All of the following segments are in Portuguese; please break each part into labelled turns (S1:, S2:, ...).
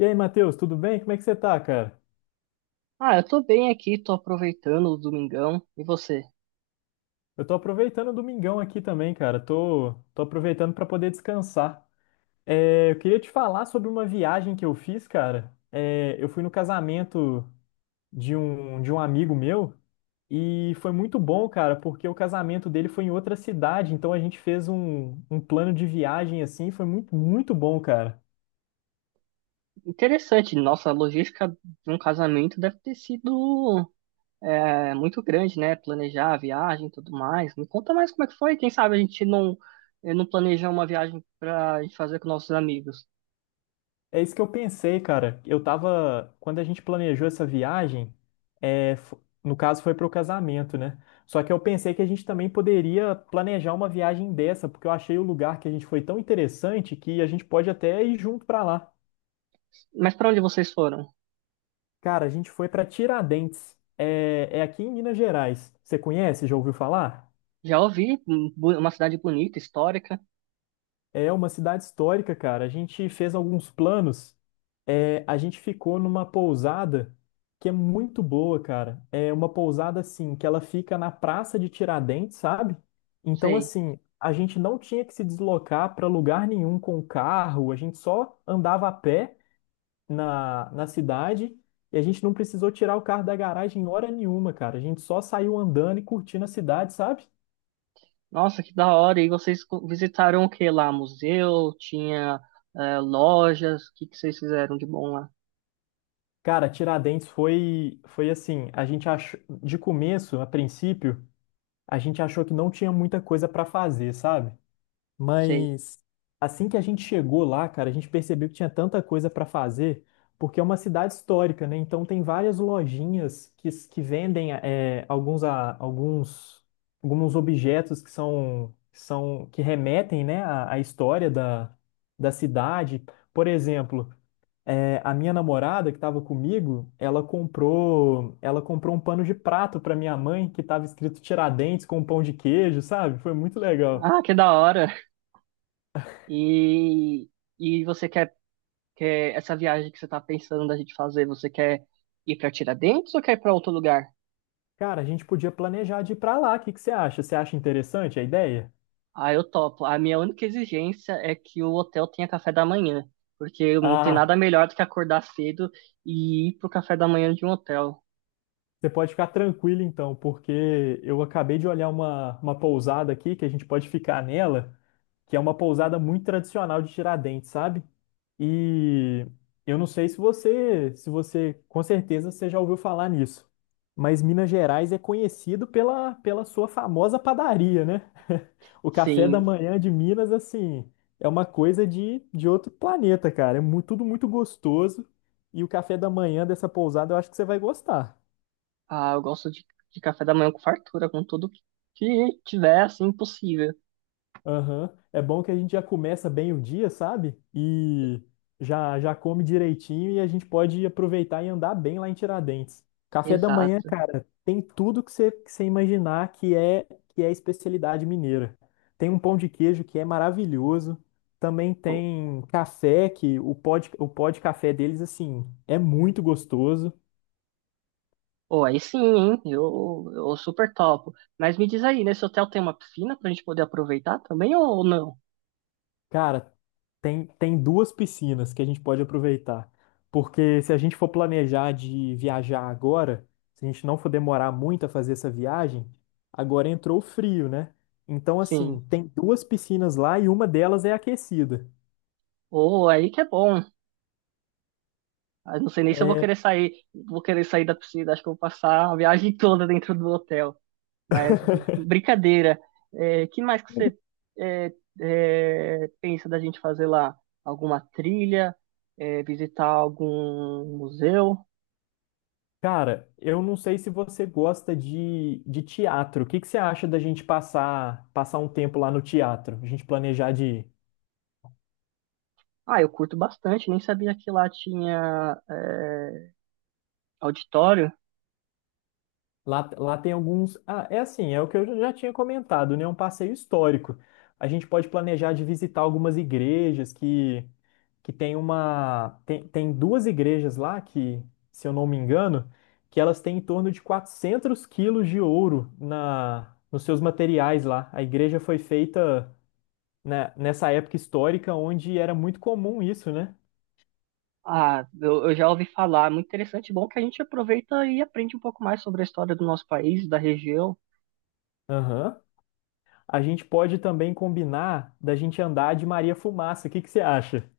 S1: E aí, Matheus, tudo bem? Como é que você tá, cara?
S2: Ah, eu tô bem aqui, tô aproveitando o domingão. E você?
S1: Eu tô aproveitando o domingão aqui também, cara. Tô aproveitando pra poder descansar. Eu queria te falar sobre uma viagem que eu fiz, cara. Eu fui no casamento de um amigo meu e foi muito bom, cara, porque o casamento dele foi em outra cidade, então a gente fez um plano de viagem assim, foi muito bom, cara.
S2: Interessante, nossa, a logística de um casamento deve ter sido muito grande, né? Planejar a viagem e tudo mais. Me conta mais como é que foi. Quem sabe a gente não planeja uma viagem pra gente fazer com nossos amigos.
S1: É isso que eu pensei, cara. Eu tava. Quando a gente planejou essa viagem, no caso foi para o casamento, né? Só que eu pensei que a gente também poderia planejar uma viagem dessa, porque eu achei o lugar que a gente foi tão interessante que a gente pode até ir junto para lá.
S2: Mas pra onde vocês foram?
S1: Cara, a gente foi para Tiradentes. É, é aqui em Minas Gerais. Você conhece? Já ouviu falar?
S2: Já ouvi, um, uma cidade bonita, histórica.
S1: É uma cidade histórica, cara. A gente fez alguns planos. A gente ficou numa pousada que é muito boa, cara. É uma pousada assim, que ela fica na Praça de Tiradentes, sabe? Então,
S2: Sei.
S1: assim, a gente não tinha que se deslocar para lugar nenhum com o carro, a gente só andava a pé na cidade e a gente não precisou tirar o carro da garagem em hora nenhuma, cara. A gente só saiu andando e curtindo a cidade, sabe?
S2: Nossa, que da hora. E vocês visitaram o que lá? Museu? Tinha lojas? O que que vocês fizeram de bom lá?
S1: Cara, Tiradentes foi assim, a gente achou, de começo, a princípio, a gente achou que não tinha muita coisa pra fazer, sabe?
S2: Sei.
S1: Mas assim que a gente chegou lá, cara, a gente percebeu que tinha tanta coisa pra fazer, porque é uma cidade histórica, né? Então tem várias lojinhas que vendem alguns, alguns, alguns objetos que remetem, né, à história da cidade. Por exemplo, a minha namorada que estava comigo, ela comprou um pano de prato para minha mãe que estava escrito Tiradentes com pão de queijo, sabe? Foi muito legal.
S2: Ah, que da hora. E, e você quer, quer essa viagem que você tá pensando da gente fazer, você quer ir pra Tiradentes ou quer ir pra outro lugar?
S1: Cara, a gente podia planejar de ir para lá. O que que você acha? Você acha interessante a ideia?
S2: Ah, eu topo. A minha única exigência é que o hotel tenha café da manhã, porque não tem
S1: Ah,
S2: nada melhor do que acordar cedo e ir pro café da manhã de um hotel.
S1: você pode ficar tranquilo então, porque eu acabei de olhar uma pousada aqui que a gente pode ficar nela, que é uma pousada muito tradicional de Tiradentes, sabe? E eu não sei se você, se você, com certeza você já ouviu falar nisso, mas Minas Gerais é conhecido pela sua famosa padaria, né? O café da
S2: Sim,
S1: manhã de Minas, assim, é uma coisa de outro planeta, cara. Tudo muito gostoso e o café da manhã dessa pousada eu acho que você vai gostar.
S2: ah, eu gosto de café da manhã com fartura, com tudo que tiver, assim, possível.
S1: Aham. É bom que a gente já começa bem o dia, sabe? E já já come direitinho e a gente pode aproveitar e andar bem lá em Tiradentes. Café da manhã,
S2: Exato.
S1: cara, tem tudo que você imaginar que é especialidade mineira. Tem um pão de queijo que é maravilhoso. Também tem café que o pó de café deles assim é muito gostoso.
S2: Pô, aí sim, hein? Eu super topo. Mas me diz aí, nesse hotel tem uma piscina pra gente poder aproveitar também ou não?
S1: Cara, tem duas piscinas que a gente pode aproveitar. Porque se a gente for planejar de viajar agora, se a gente não for demorar muito a fazer essa viagem, agora entrou o frio, né? Então, assim,
S2: Sim.
S1: tem duas piscinas lá e uma delas é aquecida.
S2: Ou aí que é bom. Ah, não sei nem se eu
S1: É,
S2: vou querer sair da piscina. Acho que eu vou passar a viagem toda dentro do hotel. Mas brincadeira. É, que mais que você é, pensa da gente fazer lá? Alguma trilha? É, visitar algum museu?
S1: cara, eu não sei se você gosta de teatro. O que que você acha da gente passar um tempo lá no teatro? A gente planejar de
S2: Ah, eu curto bastante. Nem sabia que lá tinha auditório.
S1: lá, lá tem alguns. Ah, é assim, é o que eu já tinha comentado, né? Um passeio histórico. A gente pode planejar de visitar algumas igrejas que tem uma. Tem duas igrejas lá que, se eu não me engano, que elas têm em torno de 400 quilos de ouro nos seus materiais lá. A igreja foi feita, né, nessa época histórica onde era muito comum isso, né?
S2: Ah, eu já ouvi falar, muito interessante, bom que a gente aproveita e aprende um pouco mais sobre a história do nosso país, da região.
S1: Aham. A gente pode também combinar da gente andar de Maria Fumaça. O que que você acha?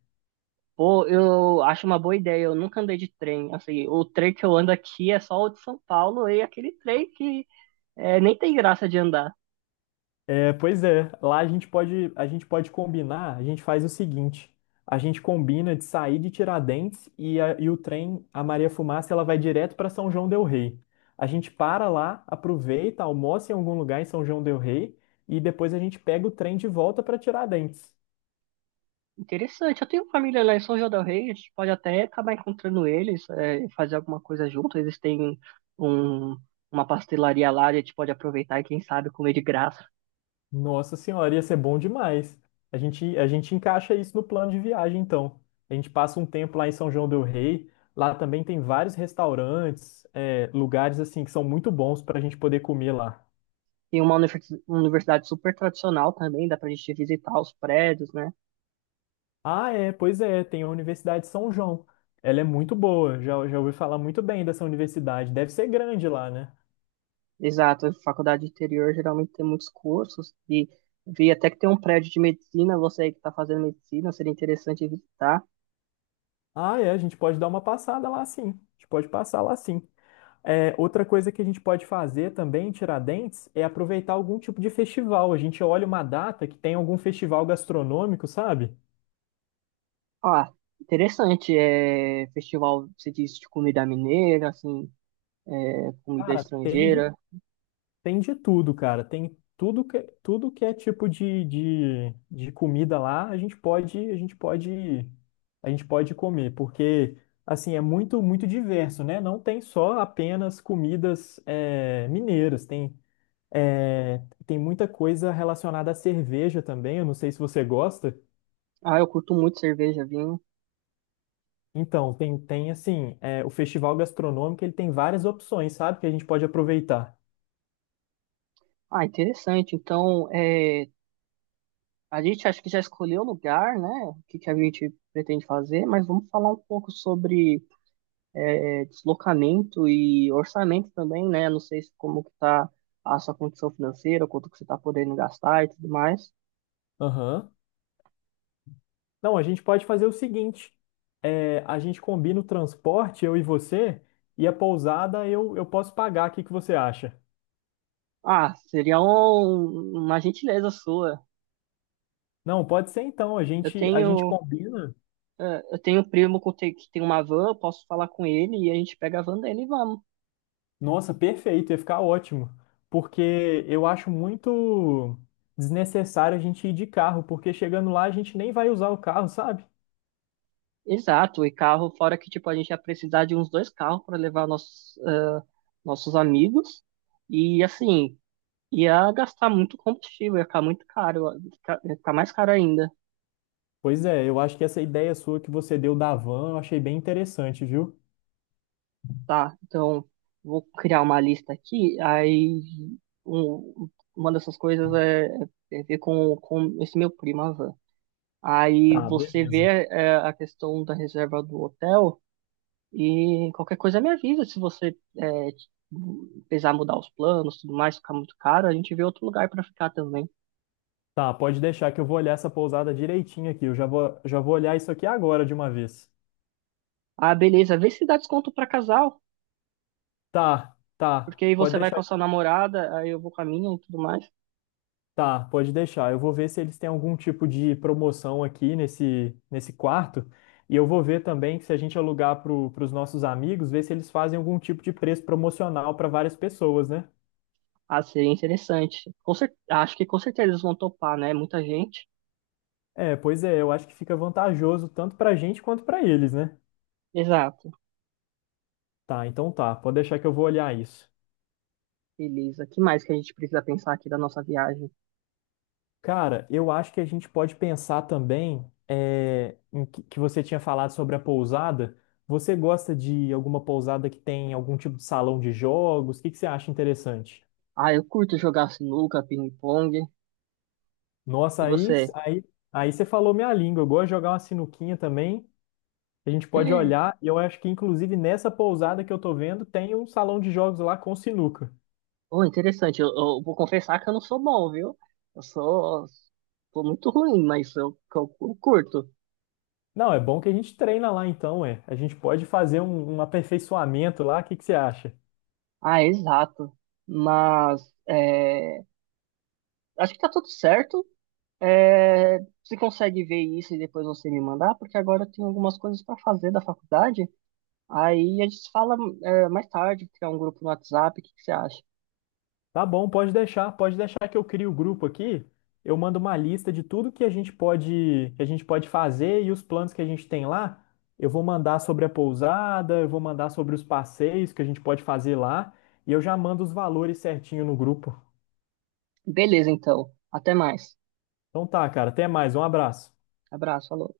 S2: Pô, eu acho uma boa ideia, eu nunca andei de trem, assim, o trem que eu ando aqui é só o de São Paulo e aquele trem que é, nem tem graça de andar.
S1: É, pois é, lá a gente pode combinar, a gente faz o seguinte, a gente combina de sair de Tiradentes e o trem, a Maria Fumaça, ela vai direto para São João del Rei. A gente para lá, aproveita, almoça em algum lugar em São João del Rei e depois a gente pega o trem de volta para Tiradentes.
S2: Interessante, eu tenho família lá em São João del Rei, a gente pode até acabar encontrando eles, é, e fazer alguma coisa junto, eles têm um, uma pastelaria lá, a gente pode aproveitar e quem sabe comer de graça.
S1: Nossa senhora, ia ser bom demais. A gente encaixa isso no plano de viagem, então. A gente passa um tempo lá em São João del Rei. Lá também tem vários restaurantes, lugares assim que são muito bons para a gente poder comer lá.
S2: Tem uma uma universidade super tradicional também, dá pra gente visitar os prédios, né?
S1: Ah, é, pois é, tem a Universidade de São João. Ela é muito boa, já ouvi falar muito bem dessa universidade. Deve ser grande lá, né?
S2: Exato, a faculdade interior geralmente tem muitos cursos e vi até que tem um prédio de medicina, você aí que tá fazendo medicina, seria interessante visitar.
S1: Ah, é, a gente pode dar uma passada lá sim. A gente pode passar lá sim. É, outra coisa que a gente pode fazer também em Tiradentes é aproveitar algum tipo de festival. A gente olha uma data que tem algum festival gastronômico, sabe?
S2: Ah, interessante, é festival, você disse, de comida mineira, assim, é, comida
S1: Cara, tem de,
S2: estrangeira.
S1: tem de tudo, cara. Tem tudo tudo que é tipo de comida lá, a gente pode comer, porque assim é muito diverso, né? Não tem só apenas comidas mineiras, é, tem muita coisa relacionada à cerveja também. Eu não sei se você gosta.
S2: Ah, eu curto muito cerveja, vinho.
S1: Então, tem assim, é, o festival gastronômico, ele tem várias opções, sabe? Que a gente pode aproveitar.
S2: Ah, interessante. Então, é, a gente acho que já escolheu o lugar, né? O que que a gente pretende fazer, mas vamos falar um pouco sobre deslocamento e orçamento também, né? Não sei se como que tá a sua condição financeira, quanto que você tá podendo gastar e tudo mais.
S1: Aham. Não, a gente pode fazer o seguinte, a gente combina o transporte, eu e você, e a pousada eu posso pagar, o que que você acha?
S2: Ah, seria uma gentileza sua.
S1: Não, pode ser então,
S2: Eu
S1: a gente
S2: tenho,
S1: combina.
S2: eu tenho um primo que tem uma van, eu posso falar com ele e a gente pega a van dele e vamos.
S1: Nossa, perfeito, ia ficar ótimo. Porque eu acho muito desnecessário a gente ir de carro, porque chegando lá a gente nem vai usar o carro, sabe?
S2: Exato, e carro, fora que tipo a gente ia precisar de uns dois carros para levar nossos amigos. E assim, ia gastar muito combustível, ia ficar muito caro, ia ficar mais caro ainda.
S1: Pois é, eu acho que essa ideia sua que você deu da van, eu achei bem interessante, viu?
S2: Tá, então vou criar uma lista aqui, um- uma dessas coisas é, é ver com esse meu primo, a Van. Aí
S1: Tá,
S2: você
S1: beleza.
S2: vê é, a questão da reserva do hotel e qualquer coisa me avisa se você precisar mudar os planos, tudo mais, ficar muito caro, a gente vê outro lugar pra ficar também.
S1: Tá, pode deixar que eu vou olhar essa pousada direitinho aqui. Já vou olhar isso aqui agora de uma vez.
S2: Ah, beleza, vê se dá desconto pra casal,
S1: Tá, tá.
S2: porque aí
S1: Pode
S2: você vai com a
S1: deixar.
S2: sua namorada, aí eu vou com a minha e tudo mais.
S1: Tá, pode deixar. Eu vou ver se eles têm algum tipo de promoção aqui nesse quarto. E eu vou ver também se a gente alugar para os nossos amigos, ver se eles fazem algum tipo de preço promocional para várias pessoas, né?
S2: Ah, seria interessante. Com cer... Acho que com certeza eles vão topar, né? Muita gente.
S1: É, pois é, eu acho que fica vantajoso tanto para a gente quanto para eles, né?
S2: Exato.
S1: Tá, então tá. Pode deixar que eu vou olhar isso.
S2: Beleza. Que mais que a gente precisa pensar aqui da nossa viagem?
S1: Cara, eu acho que a gente pode pensar também que você tinha falado sobre a pousada. Você gosta de alguma pousada que tem algum tipo de salão de jogos? O que, que você acha interessante?
S2: Ah, eu curto jogar sinuca, ping-pong.
S1: Nossa,
S2: E
S1: aí,
S2: você?
S1: aí, aí você falou minha língua. Eu gosto de jogar uma sinuquinha também. A gente pode olhar. E eu acho que, inclusive, nessa pousada que eu tô vendo, tem um salão de jogos lá com sinuca.
S2: Oh, interessante. Eu vou confessar que eu não sou bom, viu? Eu sou, sou muito ruim, mas eu curto.
S1: Não, é bom que a gente treina lá então, é. A gente pode fazer um aperfeiçoamento lá. O que, que você acha?
S2: Ah, exato. Mas é, acho que tá tudo certo. É, você consegue ver isso e depois você me mandar? Porque agora eu tenho algumas coisas para fazer da faculdade. Aí a gente fala, é, mais tarde, criar um grupo no WhatsApp, o que que você acha?
S1: Tá bom, pode deixar que eu crio o grupo aqui. Eu mando uma lista de tudo que a gente pode fazer e os planos que a gente tem lá. Eu vou mandar sobre a pousada, eu vou mandar sobre os passeios que a gente pode fazer lá e eu já mando os valores certinho no grupo.
S2: Beleza, então. Até mais.
S1: Então tá, cara, até mais, um abraço.
S2: Abraço, falou.